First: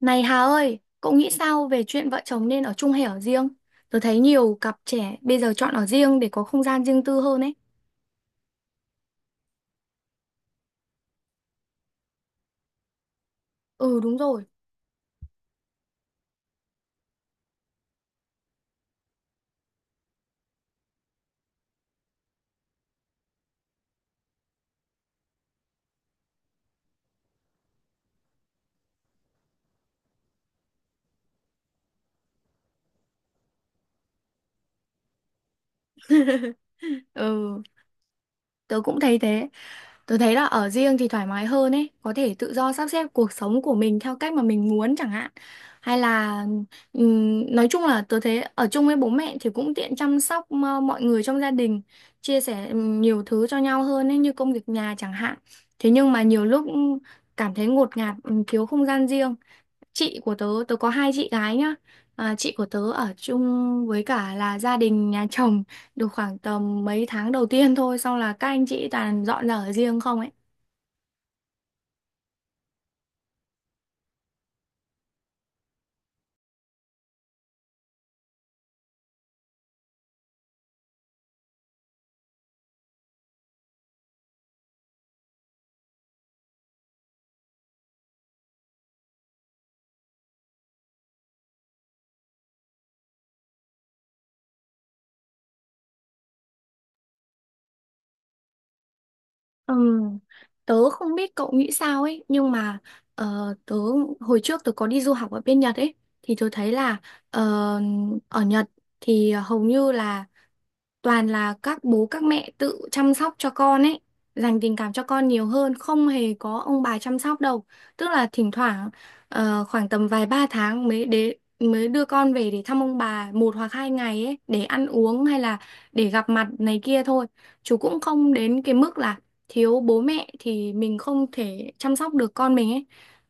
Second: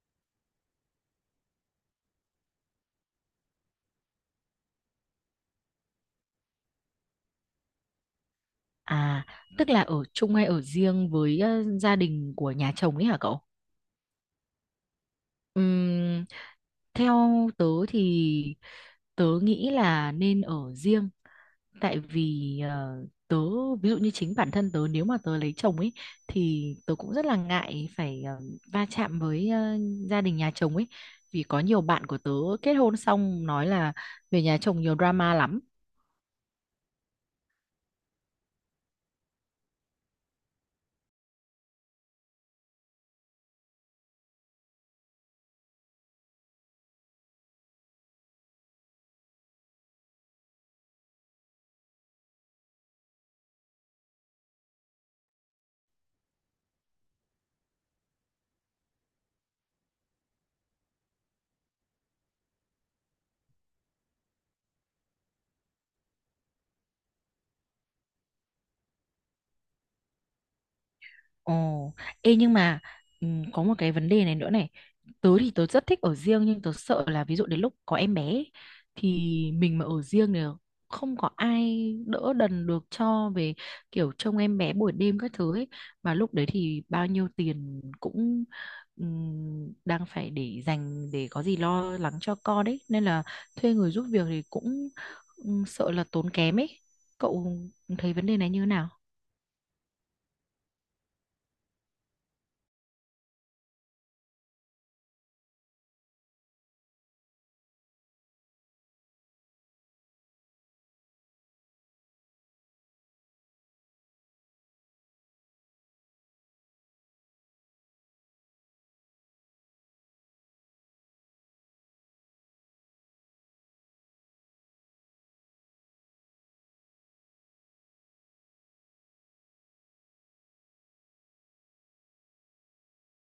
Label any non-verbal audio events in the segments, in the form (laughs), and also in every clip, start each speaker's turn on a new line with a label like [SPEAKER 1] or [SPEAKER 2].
[SPEAKER 1] Này Hà ơi, cậu nghĩ sao về chuyện vợ chồng nên ở chung hay ở riêng? Tớ thấy nhiều cặp trẻ bây giờ chọn ở riêng để có không gian riêng tư hơn ấy.
[SPEAKER 2] À, tức là ở chung hay ở riêng với gia đình của nhà chồng ấy hả cậu?
[SPEAKER 1] Ừ, đúng rồi.
[SPEAKER 2] Ừm, Theo tớ thì tớ nghĩ là nên ở riêng, tại vì tớ ví dụ như chính bản thân tớ, nếu mà tớ lấy chồng ấy thì tớ cũng rất là ngại phải va chạm với gia đình nhà chồng ấy, vì có nhiều bạn của tớ kết hôn xong nói là về nhà chồng nhiều drama lắm.
[SPEAKER 1] Ừ, tớ cũng thấy thế. Tớ thấy là ở riêng thì thoải mái hơn ấy, có thể tự do sắp xếp cuộc sống của mình theo cách mà mình muốn chẳng hạn. Hay là nói chung là tớ thấy ở chung với bố mẹ thì cũng tiện chăm sóc mọi người trong gia đình, chia sẻ nhiều thứ cho nhau hơn ấy, như công việc nhà chẳng hạn. Thế nhưng mà nhiều lúc cảm thấy ngột ngạt, thiếu không gian riêng. Chị của tớ, tớ có hai chị gái nhá. Chị của tớ ở chung với cả là gia đình nhà chồng được khoảng tầm mấy tháng đầu tiên thôi, xong là các anh chị toàn dọn ra ở riêng không ấy.
[SPEAKER 2] Ồ, ê, nhưng mà có một cái vấn đề này nữa này. Tớ thì tớ rất thích ở riêng, nhưng tớ sợ là ví dụ đến lúc có em bé ấy, thì mình mà ở riêng thì không có ai đỡ đần được cho về, kiểu trông em bé buổi đêm các thứ ấy. Mà lúc đấy thì bao nhiêu tiền cũng đang phải để dành để có gì lo lắng cho con đấy. Nên là thuê người giúp việc thì cũng sợ là tốn kém ấy. Cậu thấy vấn đề này như thế nào?
[SPEAKER 1] Ừ, tớ không biết cậu nghĩ sao ấy, nhưng mà ờ, tớ hồi trước tớ có đi du học ở bên Nhật ấy, thì tớ thấy là ờ, ở Nhật thì hầu như là toàn là các bố các mẹ tự chăm sóc cho con ấy, dành tình cảm cho con nhiều hơn, không hề có ông bà chăm sóc đâu. Tức là thỉnh thoảng khoảng tầm vài ba tháng mới mới đưa con về để thăm ông bà một hoặc hai ngày ấy, để ăn uống hay là để gặp mặt này kia thôi. Chú cũng không đến cái mức là thiếu bố mẹ thì mình không thể chăm sóc được con mình ấy.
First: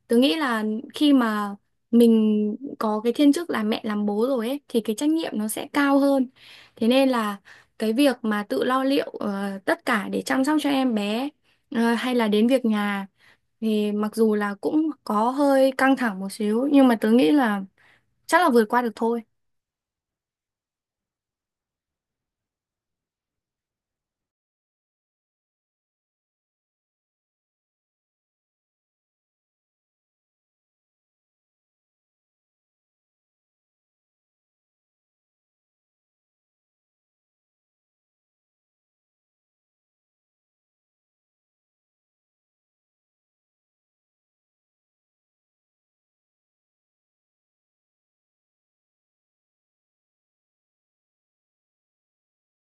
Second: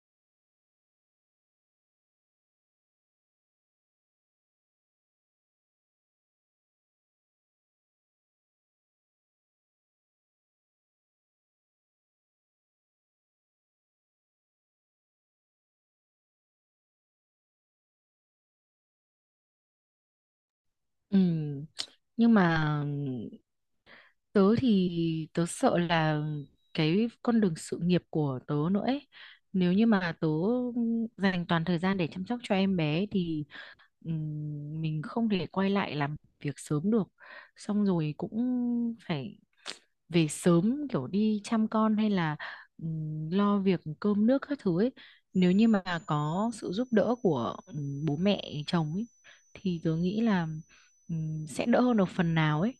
[SPEAKER 1] Tớ nghĩ là khi mà mình có cái thiên chức là mẹ làm bố rồi ấy, thì cái trách nhiệm nó sẽ cao hơn. Thế nên là cái việc mà tự lo liệu tất cả để chăm sóc cho em bé, hay là đến việc nhà, thì mặc dù là cũng có hơi căng thẳng một xíu, nhưng mà tớ nghĩ là chắc là vượt qua được thôi.
[SPEAKER 2] Ừ. Nhưng mà tớ thì tớ sợ là cái con đường sự nghiệp của tớ nữa ấy. Nếu như mà tớ dành toàn thời gian để chăm sóc cho em bé thì mình không thể quay lại làm việc sớm được, xong rồi cũng phải về sớm kiểu đi chăm con, hay là lo việc cơm nước các thứ ấy. Nếu như mà có sự giúp đỡ của bố mẹ chồng ấy thì tớ nghĩ là sẽ đỡ hơn được phần nào ấy.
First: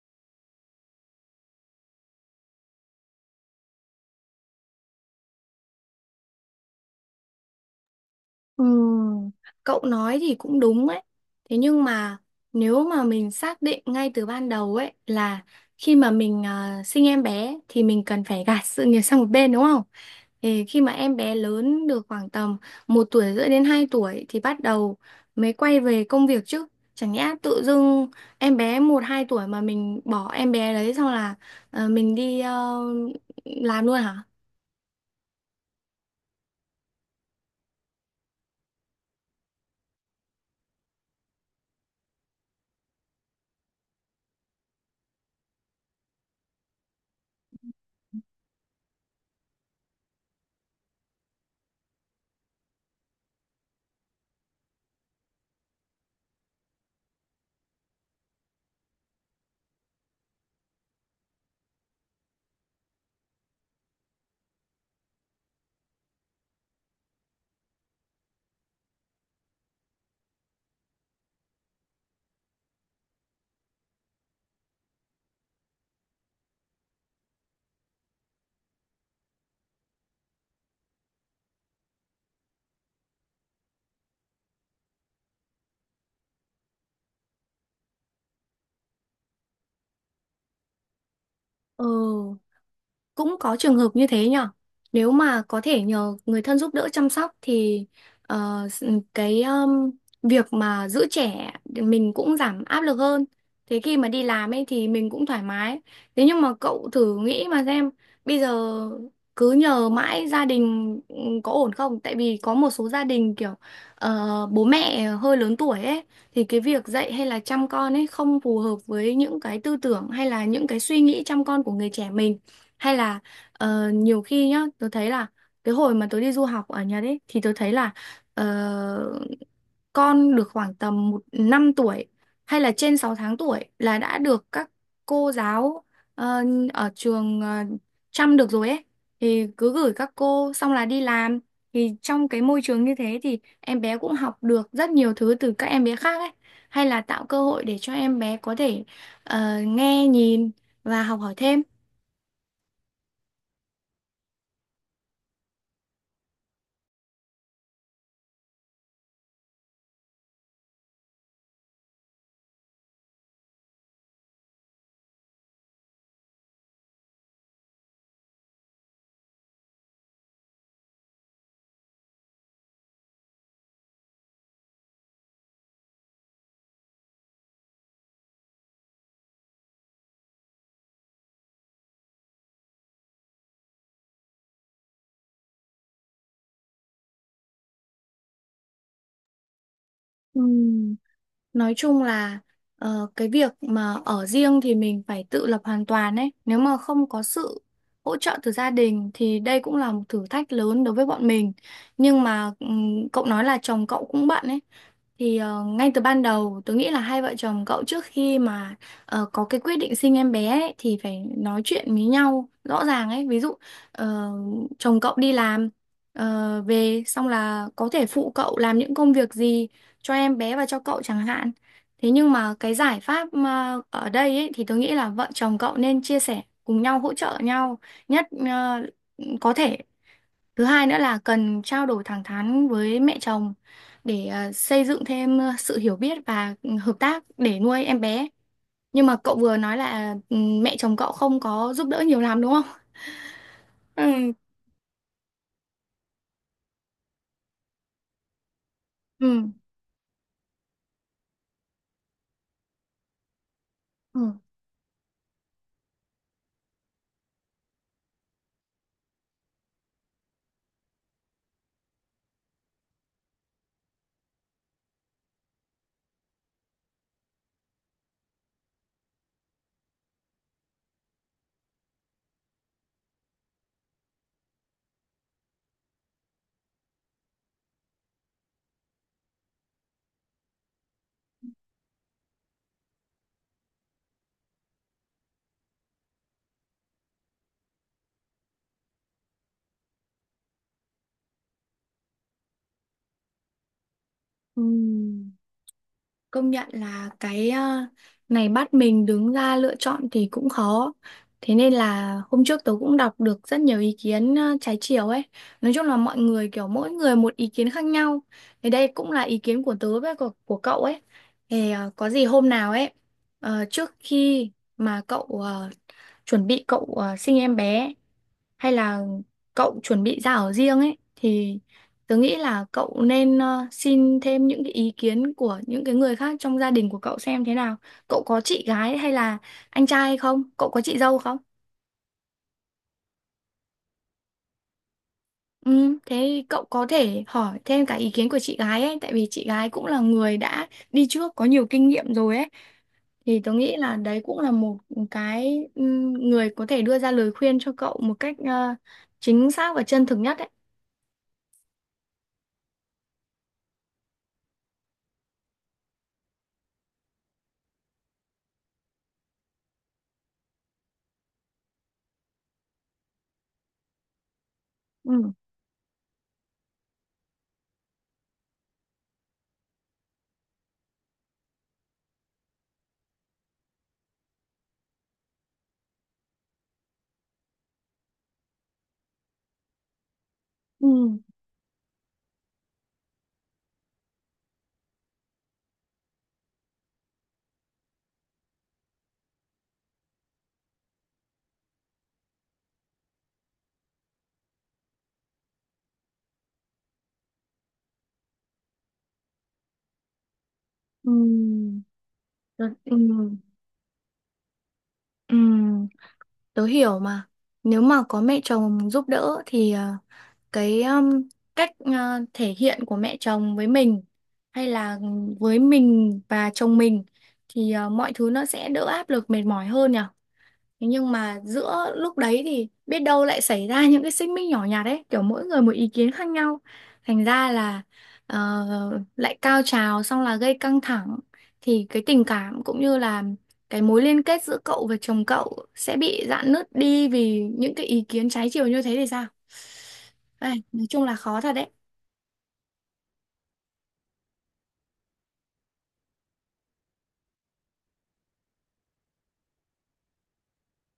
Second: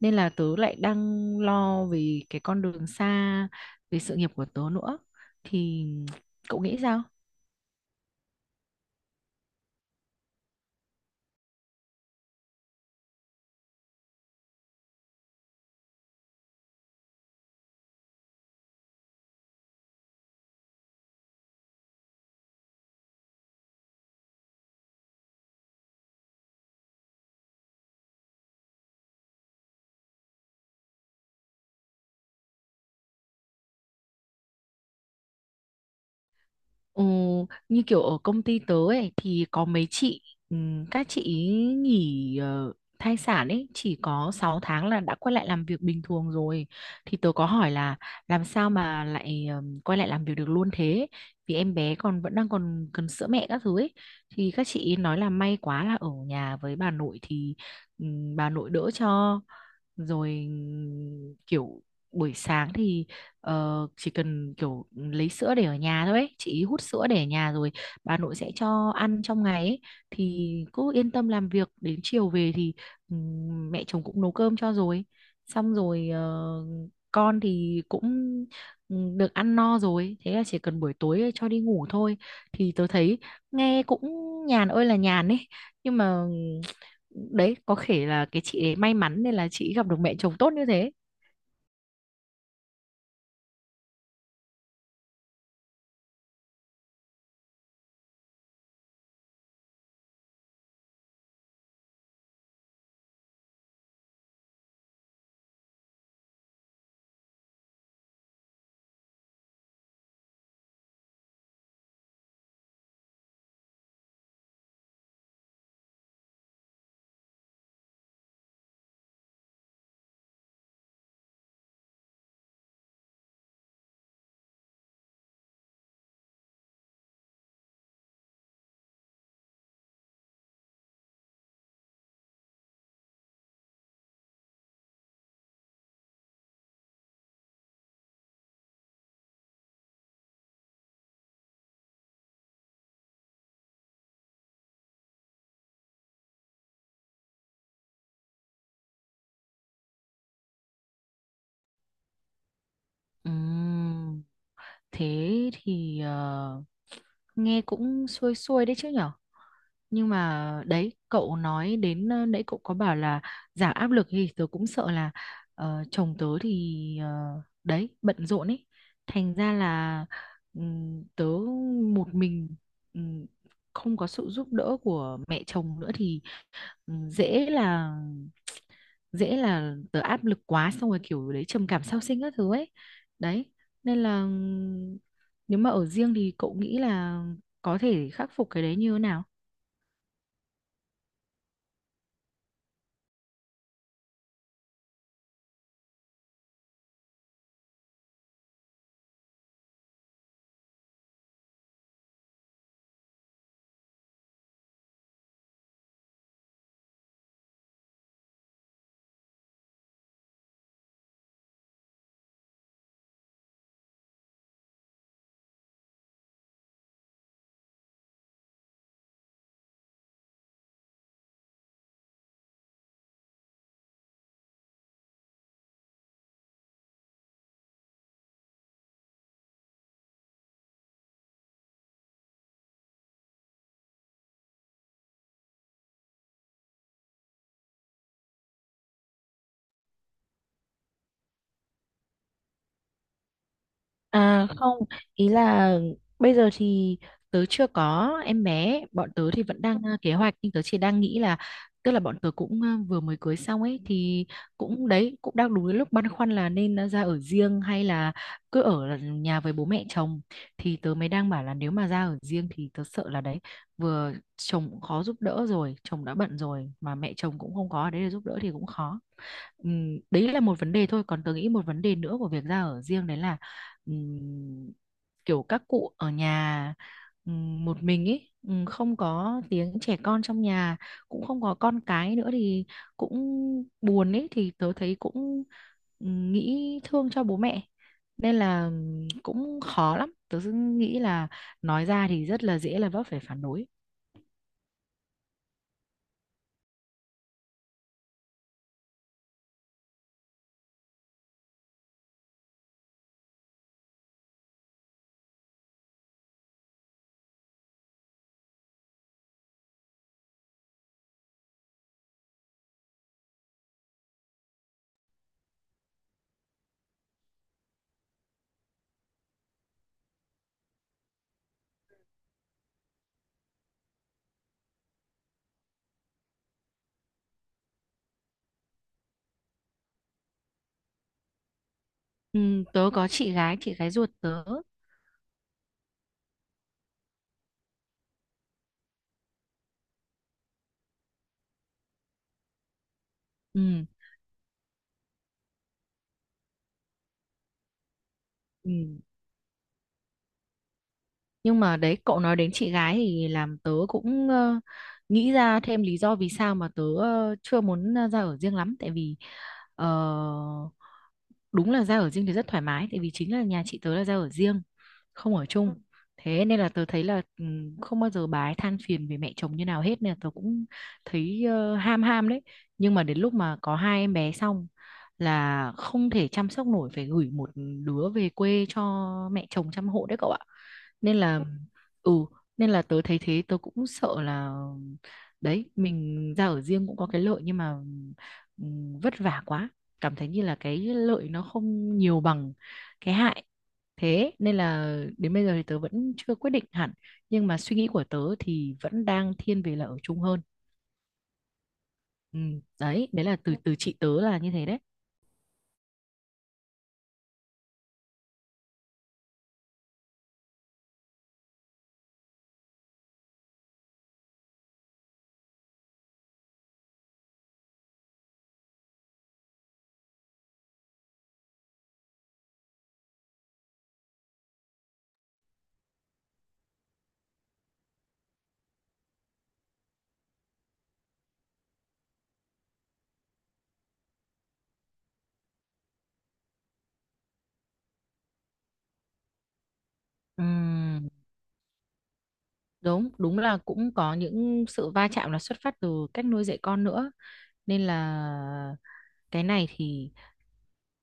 [SPEAKER 2] Nên là tớ lại đang lo về cái con đường xa, về sự nghiệp của tớ nữa, thì cậu nghĩ sao?
[SPEAKER 1] Ừm, Cậu nói thì cũng đúng ấy. Thế nhưng mà nếu mà mình xác định ngay từ ban đầu ấy là khi mà mình sinh em bé thì mình cần phải gạt sự nghiệp sang một bên, đúng không? Ê, khi mà em bé lớn được khoảng tầm một tuổi rưỡi đến 2 tuổi thì bắt đầu mới quay về công việc chứ. Chẳng nhẽ tự dưng em bé một hai tuổi mà mình bỏ em bé đấy, xong là mình đi làm luôn hả?
[SPEAKER 2] Ừ, như kiểu ở công ty tớ ấy thì có mấy chị, ừ, các chị ý nghỉ thai sản ấy chỉ có 6 tháng là đã quay lại làm việc bình thường rồi. Thì tớ có hỏi là làm sao mà lại quay lại làm việc được luôn thế, vì em bé còn vẫn đang còn cần sữa mẹ các thứ ấy. Thì các chị ý nói là may quá là ở nhà với bà nội thì bà nội đỡ cho, rồi kiểu buổi sáng thì chỉ cần kiểu lấy sữa để ở nhà thôi ấy. Chị hút sữa để ở nhà rồi bà nội sẽ cho ăn trong ngày ấy. Thì cứ yên tâm làm việc, đến chiều về thì mẹ chồng cũng nấu cơm cho rồi, xong rồi con thì cũng được ăn no rồi, thế là chỉ cần buổi tối cho đi ngủ thôi. Thì tớ thấy nghe cũng nhàn ơi là nhàn ấy, nhưng mà đấy có thể là cái chị ấy may mắn nên là chị gặp được mẹ chồng tốt như thế.
[SPEAKER 1] Ừ, cũng có trường hợp như thế nhở. Nếu mà có thể nhờ người thân giúp đỡ chăm sóc thì ờ, s- ừ, cái việc mà giữ trẻ thì mình cũng giảm áp lực hơn, thế khi mà đi làm ấy thì mình cũng thoải mái. Thế nhưng mà cậu thử nghĩ mà xem, bây giờ cứ nhờ mãi gia đình có ổn không? Tại vì có một số gia đình kiểu bố mẹ hơi lớn tuổi ấy, thì cái việc dạy hay là chăm con ấy không phù hợp với những cái tư tưởng hay là những cái suy nghĩ chăm con của người trẻ mình. Hay là nhiều khi nhá, tôi thấy là cái hồi mà tôi đi du học ở Nhật ấy, thì tôi thấy là ờ, con được khoảng tầm một năm tuổi hay là trên 6 tháng tuổi là đã được các cô giáo ờ, ở trường chăm được rồi ấy. Thì cứ gửi các cô xong là đi làm, thì trong cái môi trường như thế thì em bé cũng học được rất nhiều thứ từ các em bé khác ấy. Hay là tạo cơ hội để cho em bé có thể nghe nhìn và học hỏi thêm.
[SPEAKER 2] Ừm. Thế thì nghe cũng xuôi xuôi đấy chứ nhở. Nhưng mà đấy, cậu nói đến nãy cậu có bảo là giảm áp lực, thì tớ cũng sợ là chồng tớ thì đấy, bận rộn ấy, thành ra là tớ một mình, ừm, không có sự giúp đỡ của mẹ chồng nữa, thì ừ, dễ là dễ là tớ áp lực quá, xong rồi kiểu đấy trầm cảm sau sinh các thứ ấy. Đấy, nên là nếu mà ở riêng thì cậu nghĩ là có thể khắc phục cái đấy như thế nào?
[SPEAKER 1] Ừ. Nói chung là cái việc mà ở riêng thì mình phải tự lập hoàn toàn ấy. Nếu mà không có sự hỗ trợ từ gia đình thì đây cũng là một thử thách lớn đối với bọn mình. Nhưng mà cậu nói là chồng cậu cũng bận ấy. Thì ngay từ ban đầu tớ nghĩ là hai vợ chồng cậu trước khi mà có cái quyết định sinh em bé ấy, thì phải nói chuyện với nhau rõ ràng ấy. Ví dụ ờ, chồng cậu đi làm về xong là có thể phụ cậu làm những công việc gì cho em bé và cho cậu chẳng hạn. Thế nhưng mà cái giải pháp mà ở đây ấy, thì tôi nghĩ là vợ chồng cậu nên chia sẻ cùng nhau, hỗ trợ nhau nhất có thể. Thứ hai nữa là cần trao đổi thẳng thắn với mẹ chồng để xây dựng thêm sự hiểu biết và hợp tác để nuôi em bé. Nhưng mà cậu vừa nói là ừ, mẹ chồng cậu không có giúp đỡ nhiều lắm đúng không?
[SPEAKER 2] À
[SPEAKER 1] (laughs)
[SPEAKER 2] không, ý là bây giờ thì tớ chưa có em bé, bọn
[SPEAKER 1] Ừ.
[SPEAKER 2] tớ thì
[SPEAKER 1] Ừ.
[SPEAKER 2] vẫn đang kế hoạch, nhưng tớ chỉ đang nghĩ là, tức là bọn tớ cũng vừa mới cưới xong ấy, thì
[SPEAKER 1] Ừ.
[SPEAKER 2] cũng đấy, cũng đang đúng cái lúc băn khoăn là nên ra ở riêng hay là cứ ở nhà với bố mẹ chồng. Thì tớ mới đang bảo là nếu mà ra ở riêng thì tớ sợ là đấy, vừa chồng cũng khó giúp đỡ rồi, chồng đã bận rồi mà mẹ chồng cũng không có ở đấy để giúp đỡ thì cũng khó. Đấy là một vấn đề thôi, còn tớ nghĩ một vấn đề nữa của việc ra ở riêng đấy là ừm, kiểu các cụ ở nhà một mình ấy, không có tiếng trẻ con trong nhà, cũng không có con cái nữa thì cũng buồn ấy. Thì tớ thấy cũng nghĩ thương cho bố mẹ, nên là cũng khó lắm. Tớ cứ nghĩ là nói ra thì rất là dễ là vấp phải phản đối.
[SPEAKER 1] Ừ. Công nhận là cái này bắt mình đứng ra lựa chọn thì cũng khó. Thế nên là hôm trước tớ cũng đọc được rất nhiều ý kiến trái chiều ấy. Nói chung là mọi người kiểu mỗi người một ý kiến khác nhau. Thì đây cũng là ý kiến của tớ với của cậu ấy. Thì có gì hôm nào ấy, trước khi mà cậu chuẩn bị cậu sinh em bé hay là cậu chuẩn bị ra ở riêng ấy, thì tớ nghĩ là cậu nên xin thêm những cái ý kiến của những cái người khác trong gia đình của cậu xem thế nào. Cậu có chị gái hay là anh trai hay không? Cậu có chị dâu không?
[SPEAKER 2] Tớ có chị gái, chị gái ruột tớ.
[SPEAKER 1] Ừ, thế cậu có thể hỏi thêm cả ý kiến của chị gái ấy, tại vì chị gái cũng là người đã đi trước, có nhiều kinh nghiệm rồi ấy. Thì tôi nghĩ
[SPEAKER 2] Ừm,
[SPEAKER 1] là đấy cũng là một cái người có thể đưa ra lời khuyên cho cậu một cách
[SPEAKER 2] ừm.
[SPEAKER 1] chính xác và chân thực nhất ấy.
[SPEAKER 2] Nhưng mà đấy, cậu nói đến chị gái thì làm tớ cũng nghĩ ra thêm lý do vì sao mà tớ chưa muốn ra ở riêng lắm, tại vì ờ, đúng là ra ở riêng thì rất thoải mái, tại vì chính là nhà chị tớ là ra ở riêng,
[SPEAKER 1] Ừ.
[SPEAKER 2] không ở, ừ, chung. Thế nên là tớ thấy là không bao giờ bà ấy than phiền về mẹ chồng như nào hết, nên là tớ cũng thấy ham ham đấy. Nhưng mà đến lúc mà có hai em bé xong là không thể chăm sóc nổi, phải gửi một đứa về quê cho mẹ chồng chăm hộ đấy cậu ạ.
[SPEAKER 1] Ừ.
[SPEAKER 2] Nên là ừ nên là tớ thấy thế, tớ cũng sợ là đấy, mình ra ở riêng cũng có cái lợi nhưng mà vất vả quá, cảm thấy như là cái lợi nó không nhiều bằng cái hại. Thế nên là đến bây giờ thì tớ vẫn chưa quyết định hẳn, nhưng mà suy nghĩ của tớ thì vẫn đang thiên về là ở chung hơn.
[SPEAKER 1] Ừ.
[SPEAKER 2] Ừ,
[SPEAKER 1] tớ, ừ,
[SPEAKER 2] đấy đấy là từ từ chị tớ là như thế đấy.
[SPEAKER 1] ừ. Tớ hiểu mà. Nếu mà có mẹ chồng giúp đỡ thì cái um, cách ờ, thể hiện của mẹ chồng với mình, hay là với mình và chồng mình, thì mọi thứ nó sẽ đỡ áp lực, mệt mỏi hơn nhỉ. Thế nhưng mà giữa lúc đấy thì biết đâu lại xảy ra những cái xích mích nhỏ nhặt ấy, kiểu mỗi người một ý kiến khác nhau. Thành ra là lại cao trào, xong là gây căng thẳng, thì cái tình cảm cũng như là cái mối liên kết giữa cậu và chồng cậu sẽ bị rạn nứt đi vì những cái ý kiến trái chiều như thế thì sao? Đây, nói
[SPEAKER 2] Ừm,
[SPEAKER 1] chung là khó thật đấy.
[SPEAKER 2] đúng đúng là cũng có những sự va chạm là xuất phát từ cách nuôi dạy con nữa, nên là cái này thì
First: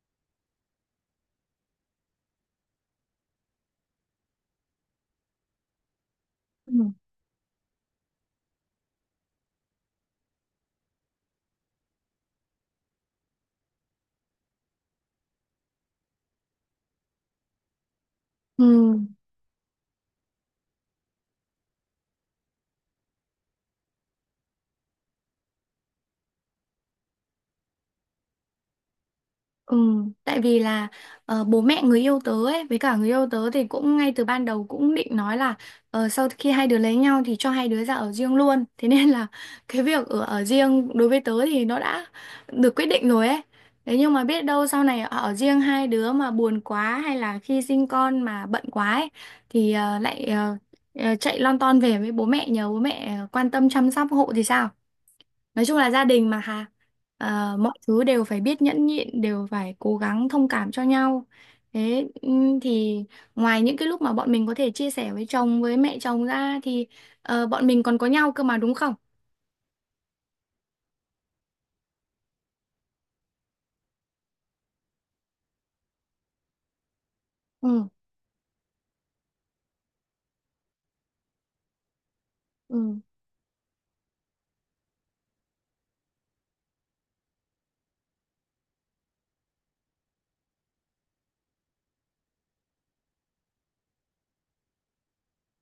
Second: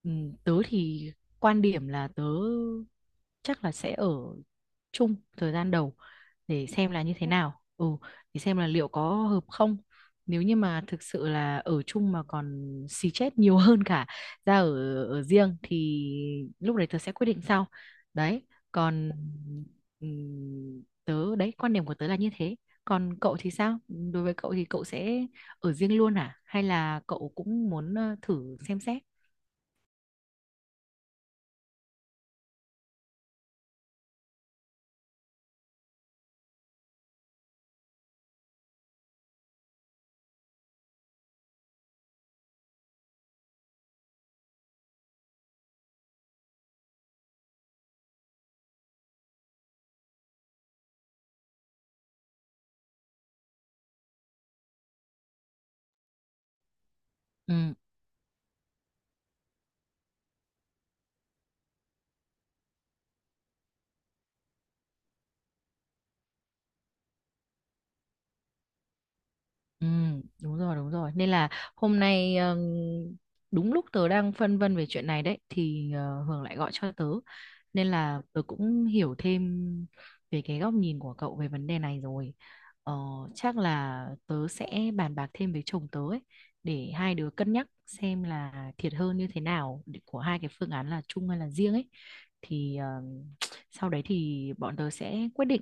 [SPEAKER 2] ừ, tớ thì quan điểm là tớ chắc là sẽ ở chung thời gian đầu để
[SPEAKER 1] Ừ.
[SPEAKER 2] xem là như thế nào, để xem là liệu có hợp không. Nếu như mà thực sự là ở chung mà còn xì chết nhiều (laughs) hơn cả ra ở ở riêng thì lúc đấy tớ sẽ quyết định sau. Đấy,
[SPEAKER 1] Ừ.
[SPEAKER 2] còn tớ đấy, quan điểm của tớ là như thế. Còn cậu thì sao? Đối với cậu thì cậu sẽ ở riêng luôn hả? Hay là cậu cũng muốn thử xem xét?
[SPEAKER 1] Ừ, tại vì là bố mẹ người yêu tớ ấy với cả người yêu tớ thì cũng ngay từ ban đầu cũng định nói là sau khi hai đứa lấy nhau thì cho hai đứa ra ở riêng luôn. (laughs) Thế nên là cái việc ở ở riêng đối với tớ thì nó đã được quyết định rồi ấy. Thế nhưng mà biết đâu sau này ở riêng hai đứa mà buồn quá, hay là khi sinh con mà bận quá ấy, thì lại chạy lon ton về với bố mẹ, nhờ bố mẹ quan tâm chăm sóc hộ thì sao? Nói chung là gia đình mà Hà. Ờ,
[SPEAKER 2] Ừ.
[SPEAKER 1] mọi thứ đều phải biết nhẫn nhịn, đều phải cố gắng thông cảm cho nhau. Thế thì ngoài những cái lúc mà bọn mình có thể chia sẻ với chồng, với mẹ chồng ra, thì bọn mình còn có nhau cơ mà đúng không?
[SPEAKER 2] Ừ, đúng rồi, đúng rồi. Nên là hôm nay đúng lúc tớ đang phân vân về chuyện này đấy thì Hường lại gọi cho tớ. Nên
[SPEAKER 1] Ừ.
[SPEAKER 2] là tớ cũng hiểu thêm về cái góc nhìn của cậu về vấn đề này rồi. Ờ,
[SPEAKER 1] Ừ.
[SPEAKER 2] Chắc là tớ sẽ bàn bạc thêm với chồng tớ ấy, để hai đứa cân nhắc xem là thiệt hơn như thế nào của hai cái phương án là chung hay là riêng ấy. Thì sau đấy thì bọn tớ sẽ quyết định.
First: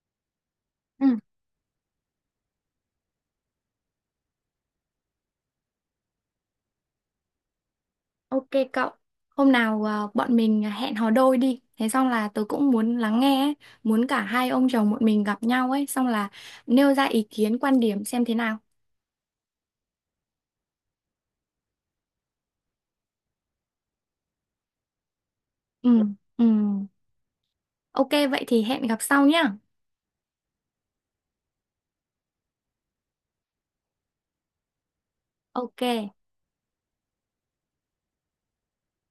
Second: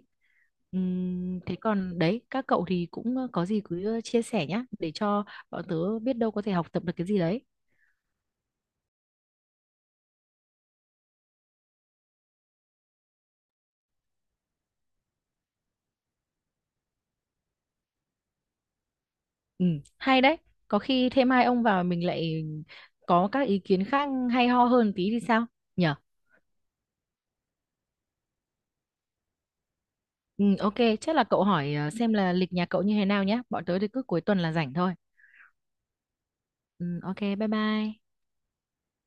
[SPEAKER 1] Ừ.
[SPEAKER 2] Thế còn đấy, các cậu thì cũng có gì cứ chia sẻ nhá, để cho bọn tớ biết đâu có thể học tập được cái gì đấy.
[SPEAKER 1] OK, cậu hôm nào bọn mình hẹn hò đôi đi, thế xong là tớ cũng muốn lắng nghe ấy. Muốn cả hai ông chồng bọn mình gặp nhau ấy, xong là nêu ra ý kiến, quan điểm xem thế nào.
[SPEAKER 2] Ừ, hay đấy, có khi thêm hai ông vào mình lại có các ý kiến khác hay ho hơn tí thì sao nhở.
[SPEAKER 1] Ừ. Ừ. OK, vậy thì hẹn gặp sau nhá.
[SPEAKER 2] Ừ, ok, chắc là cậu hỏi xem là lịch nhà cậu như thế nào nhá, bọn tớ thì cứ cuối tuần là rảnh thôi.
[SPEAKER 1] OK.
[SPEAKER 2] Ừ, ok, bye bye.